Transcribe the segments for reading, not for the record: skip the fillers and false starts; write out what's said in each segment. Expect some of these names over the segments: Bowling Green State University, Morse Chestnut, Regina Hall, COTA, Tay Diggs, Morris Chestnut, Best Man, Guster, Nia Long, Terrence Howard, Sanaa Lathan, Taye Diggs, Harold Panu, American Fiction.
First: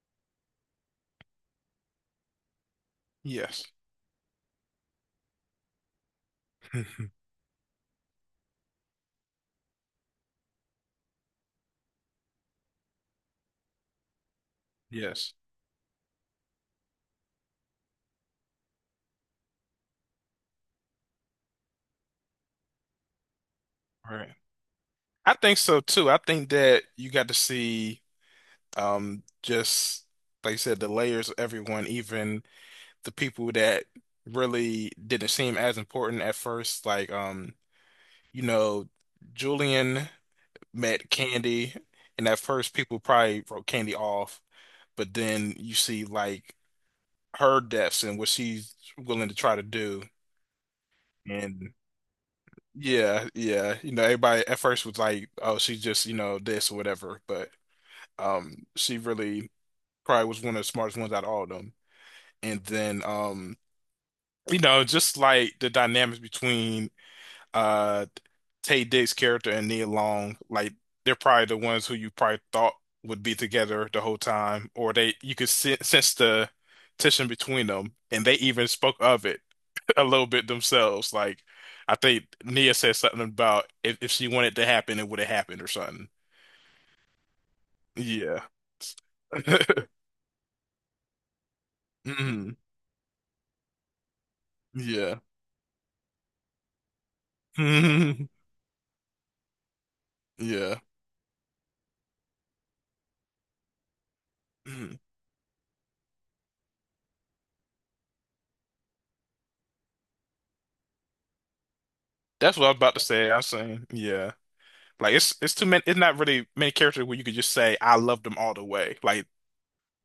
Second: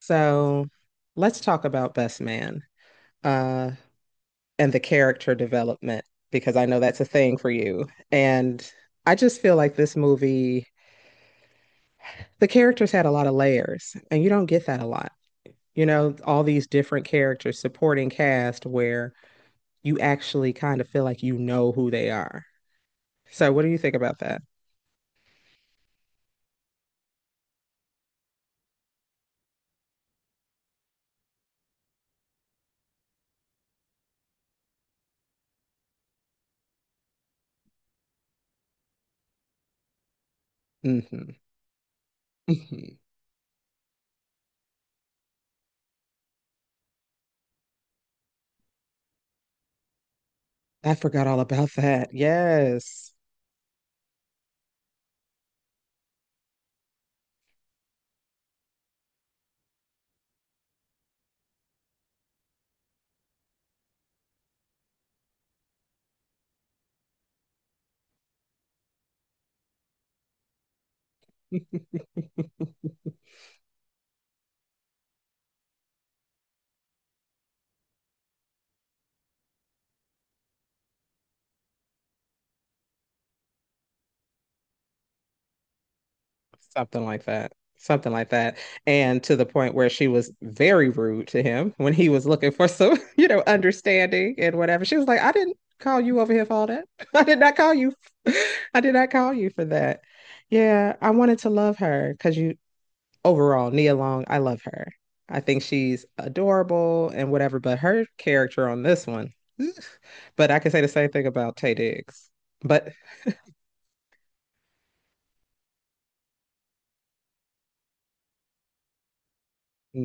So let's talk about Best Man, Yes. uh, and the character development, because I know that's a thing for you. And I just feel like this movie, the characters had a lot of layers, and you don't get that a lot. Yes. You know, all these different characters, supporting cast, where you actually kind of feel like you know who they are. So, what do you think about Right. that? I think so too. I think that you got to see just like you said, the layers of everyone, even the people that really didn't seem as important at first. Like you know, Julian met Hmm. Candy, and at first Hmm. people probably wrote Candy off, but then you see like her depths and what she's willing to try to do. I forgot all about that. Yes. Yeah. You know, everybody at first was like, "Oh, she's just, you know, this or whatever," but she really probably was one of the smartest ones out of all of them. And then you know, just like the dynamics between uh Tay Dick's character and Nia Long, like they're probably the ones who you probably thought would be together the whole time, or they you could sense the tension between them, and they even spoke of it a little bit themselves. Like I think Nia said something about if she wanted to happen, it would have happened or something. something like that, something like Yeah. that. And to the point where she was very rude to him when he was looking Mhm. for some, understanding and whatever. She was like, Yeah. "I didn't call you over here for all that. I did not call you. Mhm. I did not call you for that." Yeah. Yeah, I wanted to love her because, you, overall, Nia Long, I love her. Mhm. I think she's adorable and whatever, but her character on this one. But I can say the same thing about Tay Diggs. That's what I was But about to say. I was saying, yeah. Like it's too many, it's not really many characters where you could just say I love them all the way. Like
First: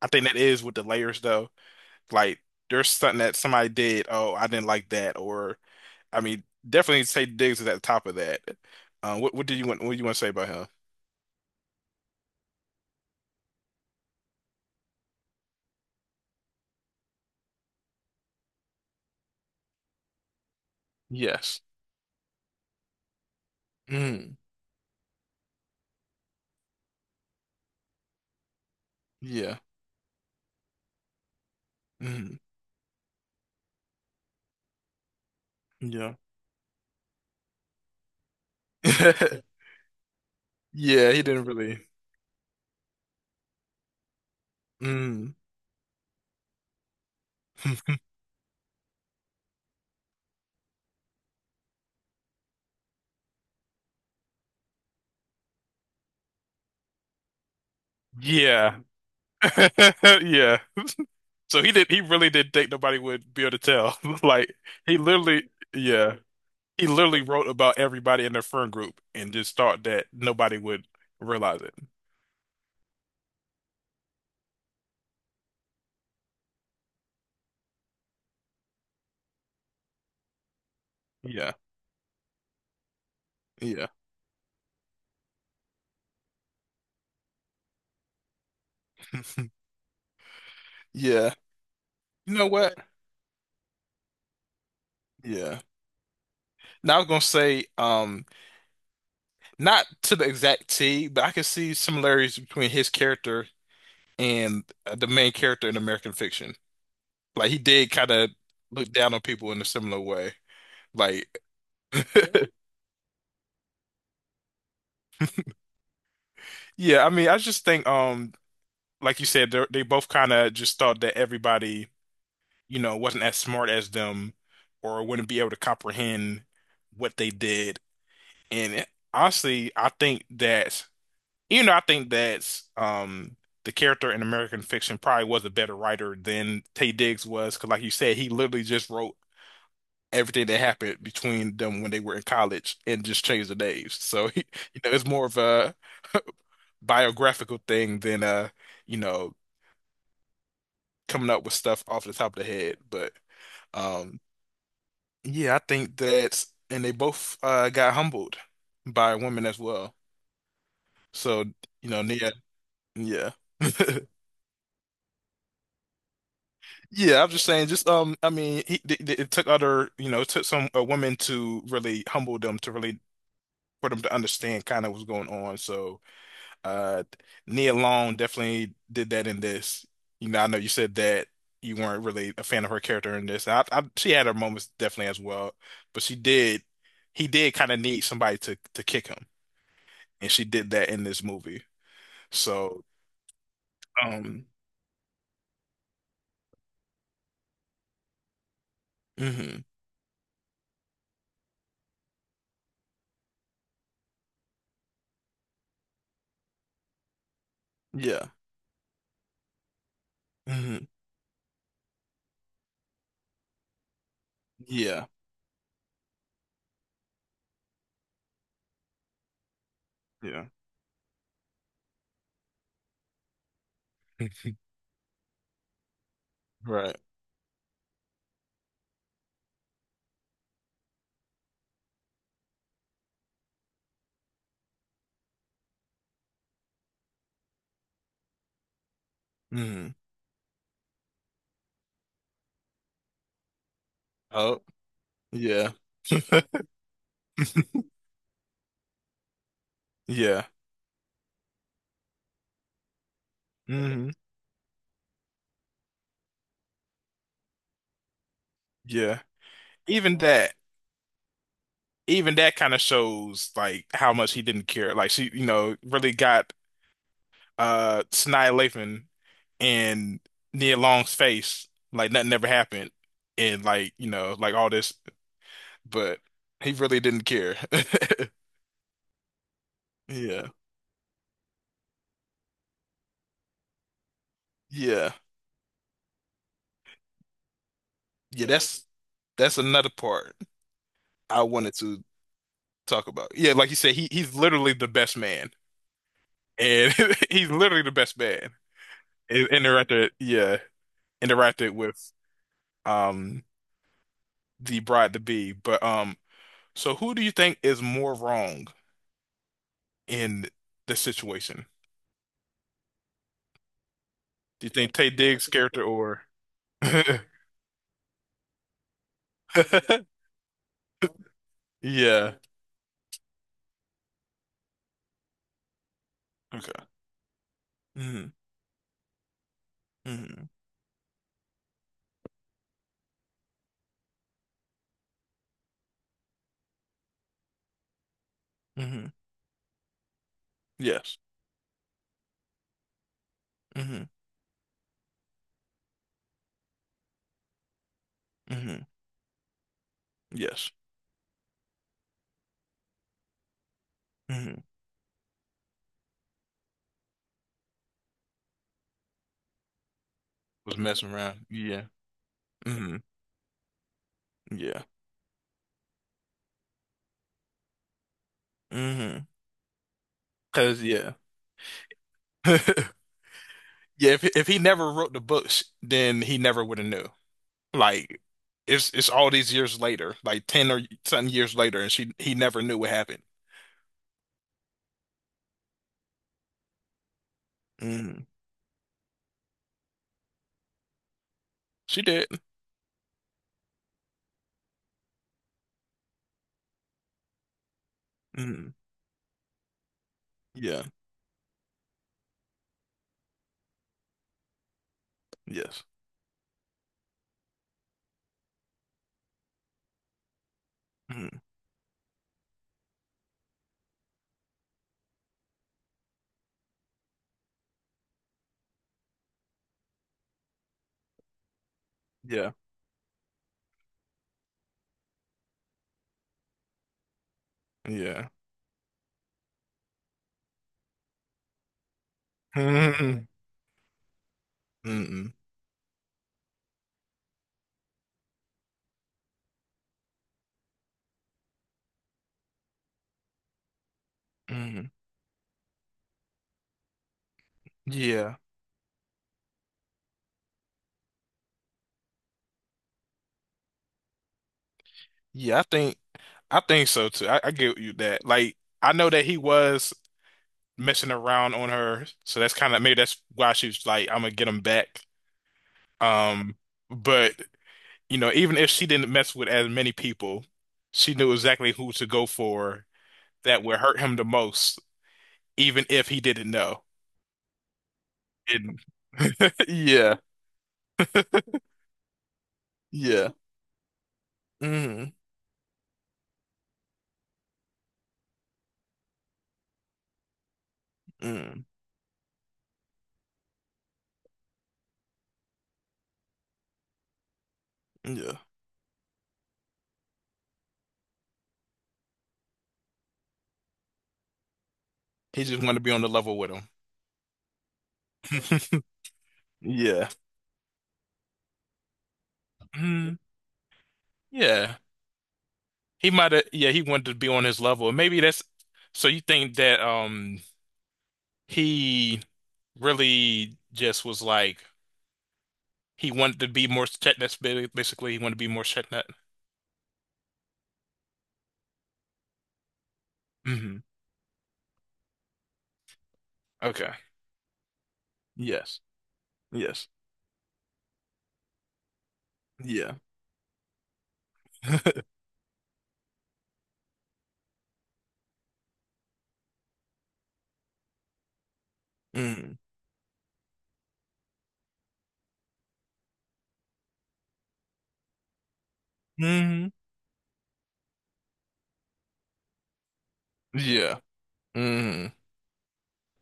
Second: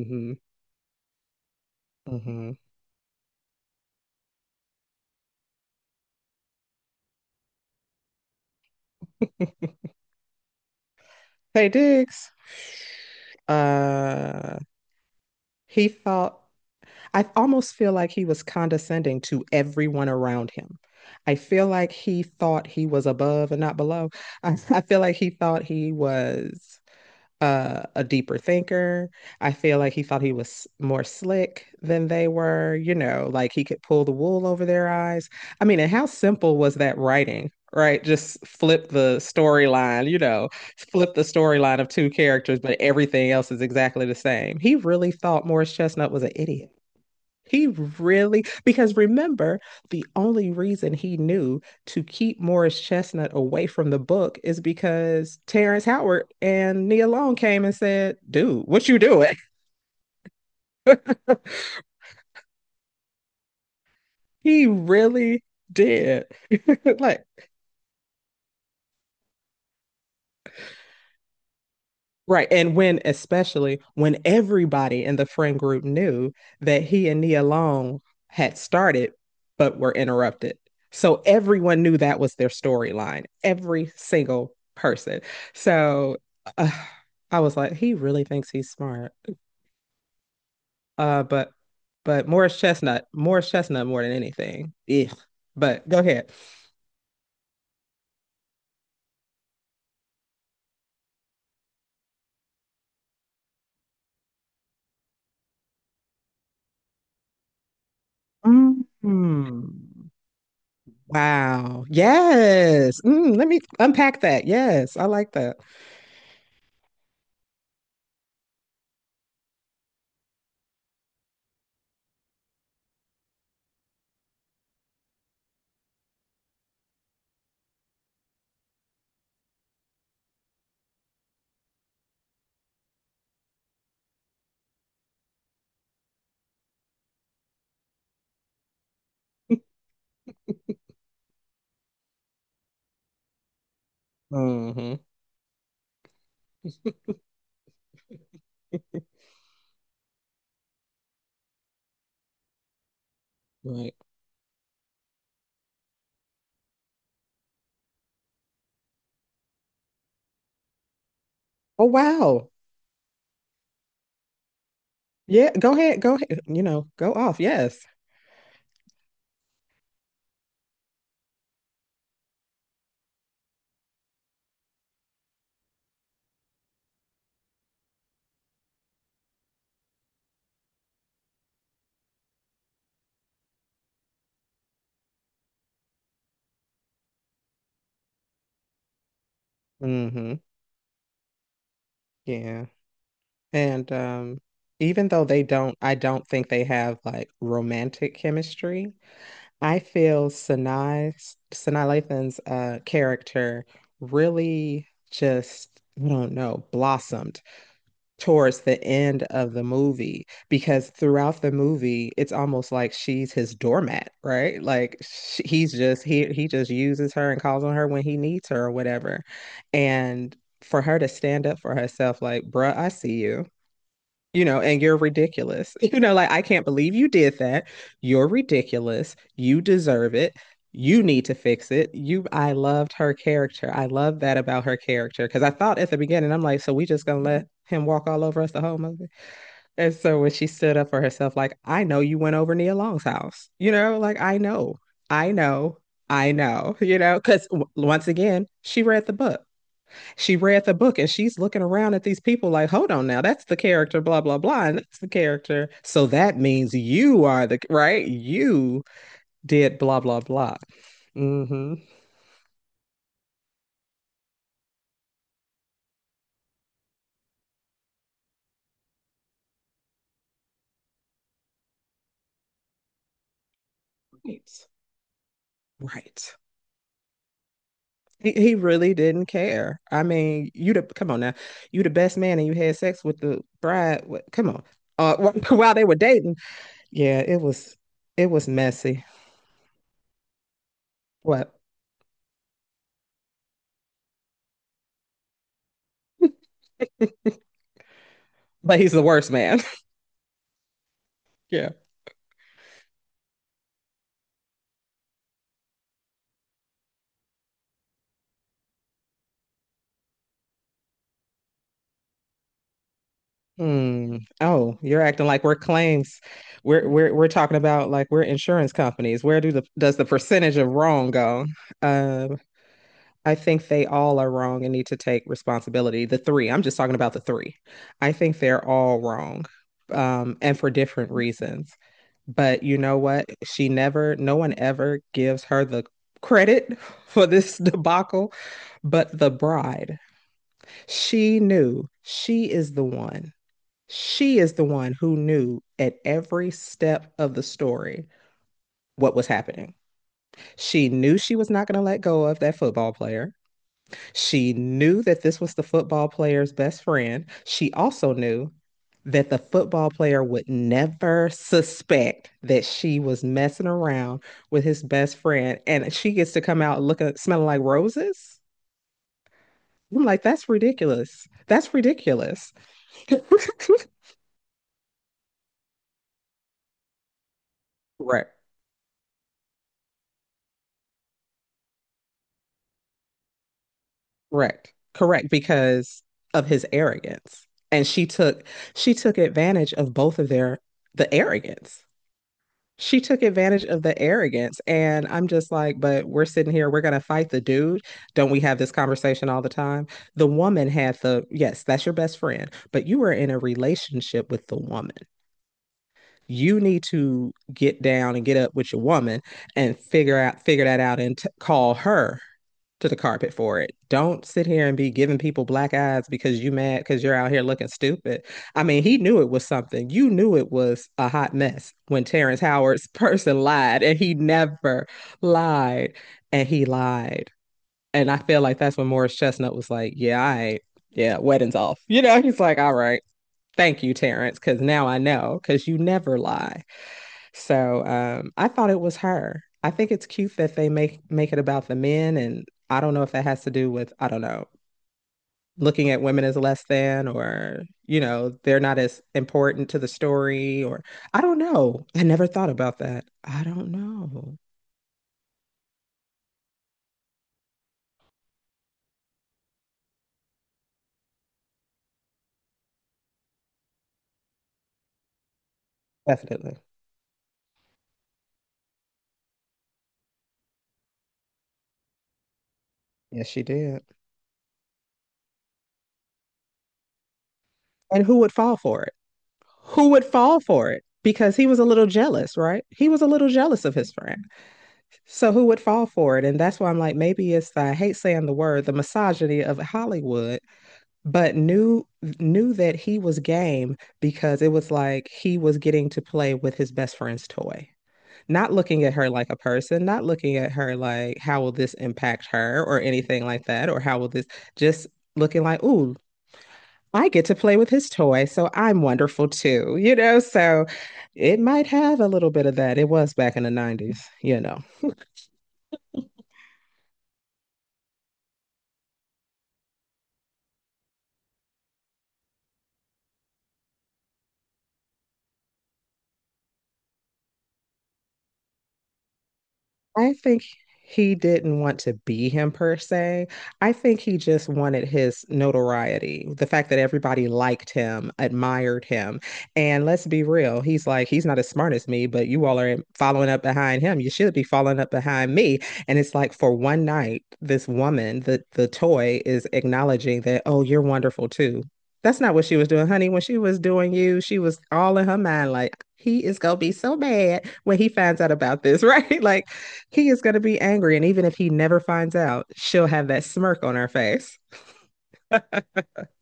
I think that is with the layers though. Like mm-hmm. there's something that somebody did, oh, I didn't like that, or I mean, definitely say Diggs is at the top of that. What do you want what do you want to say about him? Tay Diggs, uh he felt, I almost feel like he was condescending to everyone around him. I Yes. feel like he thought he was above and not below. Mm. I feel like he thought he was a deeper thinker. I Yeah. feel like he thought he was more slick than they Mm. were, you know, like he could pull the wool over their eyes. I mean, and how Yeah. simple was that writing, right? Just flip the storyline, you know, Yeah, flip the he didn't storyline really. of two characters, but everything else is exactly the same. He really Mm. thought Morris Chestnut was an idiot. He really, because remember, the only reason he knew to keep Morris Chestnut away from the book is because Terrence Howard and Nia Long came and said, "Dude, Yeah. what you doing?" Yeah. So he really didn't think nobody would be able to tell. Like He he really literally yeah. did. He literally Like, wrote about everybody in their friend group and just thought that nobody would realize it. right. And when, especially when everybody in the friend group knew that he and Nia Long had started but were interrupted. So Yeah. everyone knew that was their storyline, Yeah. every single person. So, uh, I was like, he really thinks he's smart. Uh, Yeah. but but You know Morris what? Chestnut, Morris Chestnut more than anything. Ugh. Yeah. But go ahead. Now I was gonna say, not to the exact T, but I can see similarities between his character and the main character in American Fiction. Like he did kind of look down on people in a Mm. similar way. Like, Wow. Yes. Mm, let me unpack that. Yes, I like that. yeah. I mean, I just think, like you said, they both kind of just thought that everybody, you know, wasn't as smart as them, or wouldn't be able to comprehend what they did. And honestly, I think that. You know, I think that's, the character in American fiction probably was a better writer than Tay Diggs was, because like you said, he literally just wrote everything that happened between them when they were in college and just changed the names. So you know, Hmm. it's more of a biographical thing than you know, coming up with stuff off the top of the head. But Right. um, yeah, I think that's, and they both got humbled by women as well. So Oh, you know, Nia, wow. yeah. Yeah, go ahead, you know, go Yeah, I'm off. just saying, Yes. just I mean, it took other, you know, it took some women to really humble them to really for them to understand kind of what's going on. So, uh, Nia Long definitely did that in this. You know, I know you said that you weren't really a fan of her character in this. I she had her moments definitely as well, but she did, he did kind of need somebody to kick him, and Hmm. she did that in this movie. Yeah. So, And um, even though they don't, I don't think they have like romantic chemistry, mhm. I feel Sanai's Sanaa Lathan's character really just, I don't know, blossomed Yeah, towards the end of the movie, hmm because throughout the movie it's almost like she's his doormat, right? Like yeah, sh he's just, he just uses her and calls on her when he needs her or whatever. And yeah, for her to stand up for herself, like, bruh, I see you, you know, and you're ridiculous. You know, like, I can't believe right. you did that. You're ridiculous. You deserve it. You need to fix it. You, I loved her character. I love that about her character because I thought at the beginning, I'm like, so we just gonna let him walk all over us the whole movie. And Mhm. so when she stood up for herself, like, I know you went over Nia Long's house. You know, like, I Oh, know, I yeah. know, I know, you know, because once again, she read the book, she Yeah. read the book, and she's looking around at these people like, hold on now, that's the character, Hmm. blah, blah, blah. And that's the character. So that means you are the right. You Yeah. did blah, Even blah, that, blah. Mm-hmm. even that kind of shows like how much he didn't care. Like she, you know, really got Sanaa Lathan and Nia Long's face like nothing ever happened and like, you know, like Right. all this, but Right. he really didn't care. He really didn't care. I Yeah. mean, you the, come on now, you the best man and you had sex with the bride. What, come on. Yeah. Uh, while they were dating, yeah, it was, it was Yeah, that's messy. that's another part I What? wanted to talk about. Yeah, like you said, he he's literally the best man. And he's literally the best man. But he's the worst It man. interacted, yeah, yeah. interacted with um the bride to be. But so who do you think is more wrong in the situation? Hmm. Do you Oh, think you're Tay acting like Diggs' we're character claims. or We're talking about like we're insurance companies. Where do the, does the percentage of wrong go? yeah. Um, I think they all are wrong and need to take responsibility. The three. I'm just Okay. talking about the three. I Hmm. think they're all wrong, Hmm. and for different reasons. But you know what? She never. No one ever gives her the credit for this debacle, Hmm. but the bride. Yes. She knew, she is the one, Hmm. she is the one who knew at every step of the story Hmm. what was happening. Yes. She knew she was not going to let go of that football player. She Hmm. knew that this was the football player's best friend. She also knew that the football player would Was messing never around. Yeah. suspect that Hmm. she was messing around with his Yeah. best friend. And she gets to come out looking, smelling like roses. Hmm. I'm like, that's Cause yeah. ridiculous. That's ridiculous. Yeah, if he never wrote the books, then he never would have knew. Like Right. it's all these years later, like ten or something years later, and she he never knew what happened. Correct. Correct. Because of his arrogance. And she Mm, took, she took advantage of both of their, the arrogance. she did. She took advantage of the arrogance. And I'm just like, but we're sitting here, we're gonna fight the dude. Don't we have this Mm, conversation all the time? The woman yeah. had the, yes, that's your best friend, but you were in a relationship with the woman. Yes. You need to get down and get up with your woman and figure out, figure that out, and Mm, call her to the carpet for it. Don't sit here and be giving people black eyes because you mad because you're out here looking stupid. I mean, he knew it was something. You knew it was a hot mess when Terrence yeah. Howard's person lied, and he never lied, and he lied. And I Yeah. feel like that's when Morris Chestnut was like, "Yeah, I, yeah, wedding's off." You know, he's like, "All right, Mm, thank you, Terrence, because now I mm, know because you never lie." So I thought it was her. I think it's cute that they make it about the men, and I don't know if that has to do with, I don't know, mm, looking at women as less than, or, you know, yeah. they're not as important to the story, or I don't know. I never thought about that. I don't know. Yeah. I think so too. I get you that. Like I know that he was messing around on her, so that's kind of maybe that's why she was like, I'm gonna get him back. Um, Definitely. but you know, even if she didn't mess with as many people, she knew exactly who to go for Yes, she that would did. hurt him the most, even if he didn't know. And who would fall And for it? Who would yeah, fall for it? Because he was a little jealous, right? He was a little yeah. jealous of his friend. Mm, So who would fall for it? And that's why I'm like, maybe it's the, I hate saying the word, the misogyny of Hollywood, but mm, knew, knew that he was game because it was like he was getting to play with his best friend's toy. yeah. Not looking at her like a person, not looking at her like how will this impact her or anything like that, or how will this, just looking He just like, wanted to be ooh, on the level with him. I get to play with his toy, so I'm wonderful too, you Yeah. know? So it might have a little bit of that. It was Mm, back in the 90s, you know. yeah. He might have, yeah, he wanted to be on his level. Maybe that's, so you think that he really just was like he wanted to be more Chetnut, basically he wanted to be more Chetnut. I think he didn't want to be him per se. I Hmm. think he just wanted his notoriety, the fact that Okay. everybody liked him, Yes. admired him. And Yes. let's be real, he's like, he's not as smart as me, but you all are Yeah. following up behind him. You should be following up behind me. And it's like for one night, this woman, the toy is acknowledging that, oh, you're wonderful too. That's not what she Mm. was doing, honey. When she was doing you, she was all in her mind, like, he is gonna be so mad when he finds out about this, right? like, Hmm. he is gonna be angry. And even if he never finds out, she'll have that smirk on her Yeah. face. Mm,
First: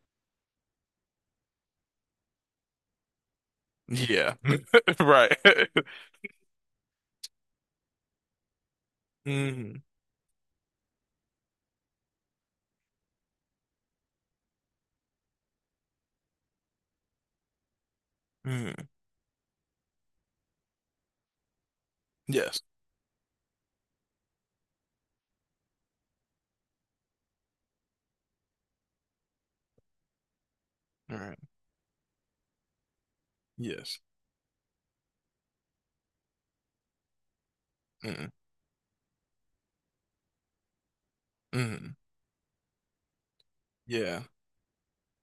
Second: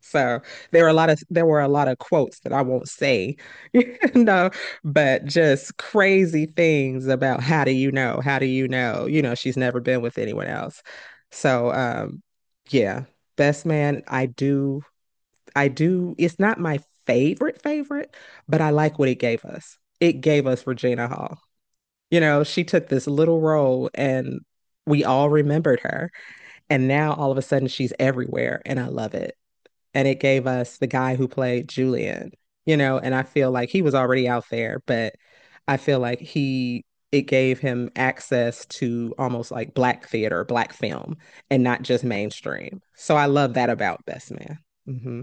So there were a lot of quotes that I won't say, you yeah. know, but Right. just crazy things about, how do you know? How do you know? You know, she's never Mm, been with anyone else. So um, yeah, Best Man, I do, it's not my favorite favorite, but I mm, like what it gave us. It gave us Regina Hall. You know, yes. she took this little role and we all remembered her. And now all of a sudden she's everywhere and I love it, and it gave us the guy All who right. played Julian, you know, and I feel like he was Yes. already out there, but I feel like he, it gave him Mm, access to almost like black theater, black film, and not mm, just mainstream. So I love that about yeah. Best Man. Mm-hmm.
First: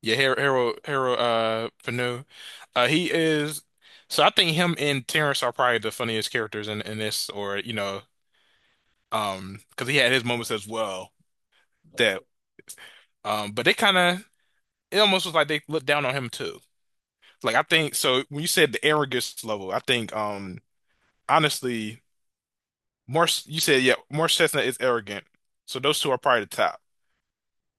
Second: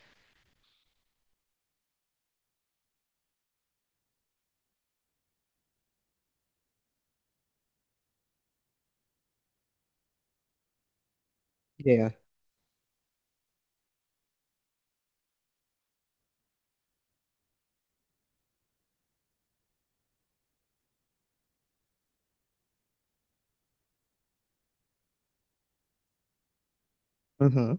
Yeah, Harold Panu. He is so I think him and Terrence are probably the funniest characters in this or you know because he had his moments as well Yeah. that but they kind of it almost was like they looked down on him too. Like I think so when you said the arrogance level, I think honestly Morse, you said, yeah, Morse Chestnut is arrogant. So those two are probably the top. Mm-hmm.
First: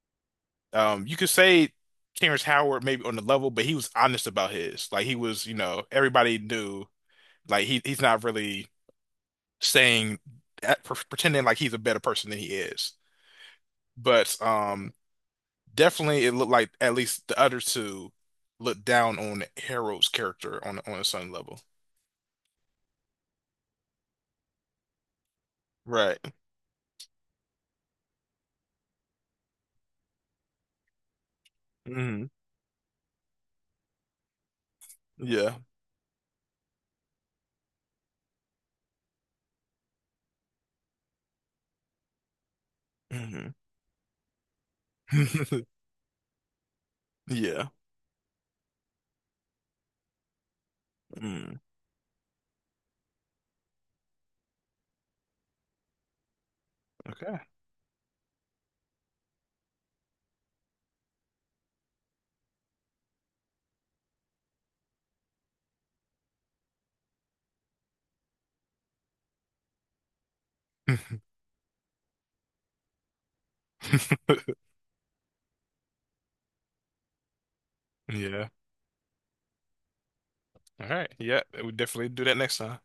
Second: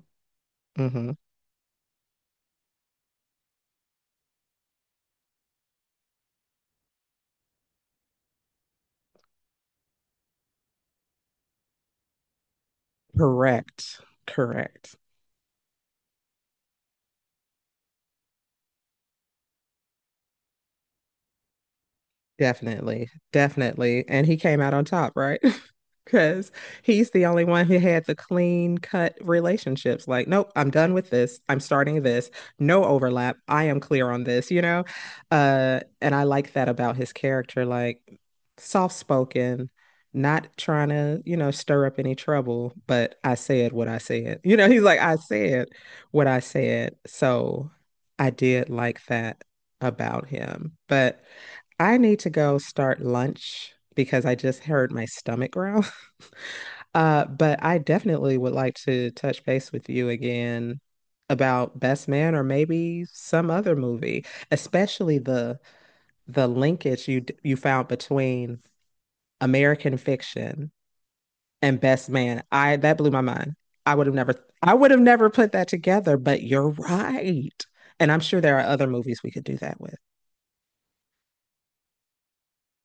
Mm-hmm. You could say Terrence Howard maybe on the level, but he was honest about his. Like he was, you know, everybody knew. Like he's not really saying that, pretending like he's a better person than he is. Correct. But Correct. definitely it looked like at least the other two looked down on Harold's character on a certain level. Definitely. Definitely. And he came out on top, right? Right. Because he's the only one who had the clean cut relationships. Like, nope, I'm done with this. I'm starting Hmm. this. No overlap. I am clear on this, you know? Yeah. And I like that about his character, like, soft spoken, not trying to, you know, stir up any trouble, but I Hmm. said what I said. You know, he's like, I said what I said. Yeah. So I did like that about him. But Mm. I need to go start lunch because I just heard my stomach growl. Okay. But I definitely would like to touch base with you again about Best Man or maybe some other movie, especially the, linkage you you found between American Fiction and Best Man. I, that blew my mind. I would have never I would have never put that together, but you're right. And I'm sure Yeah. there are other movies we could do that with. All right. Yeah, we definitely do that next time.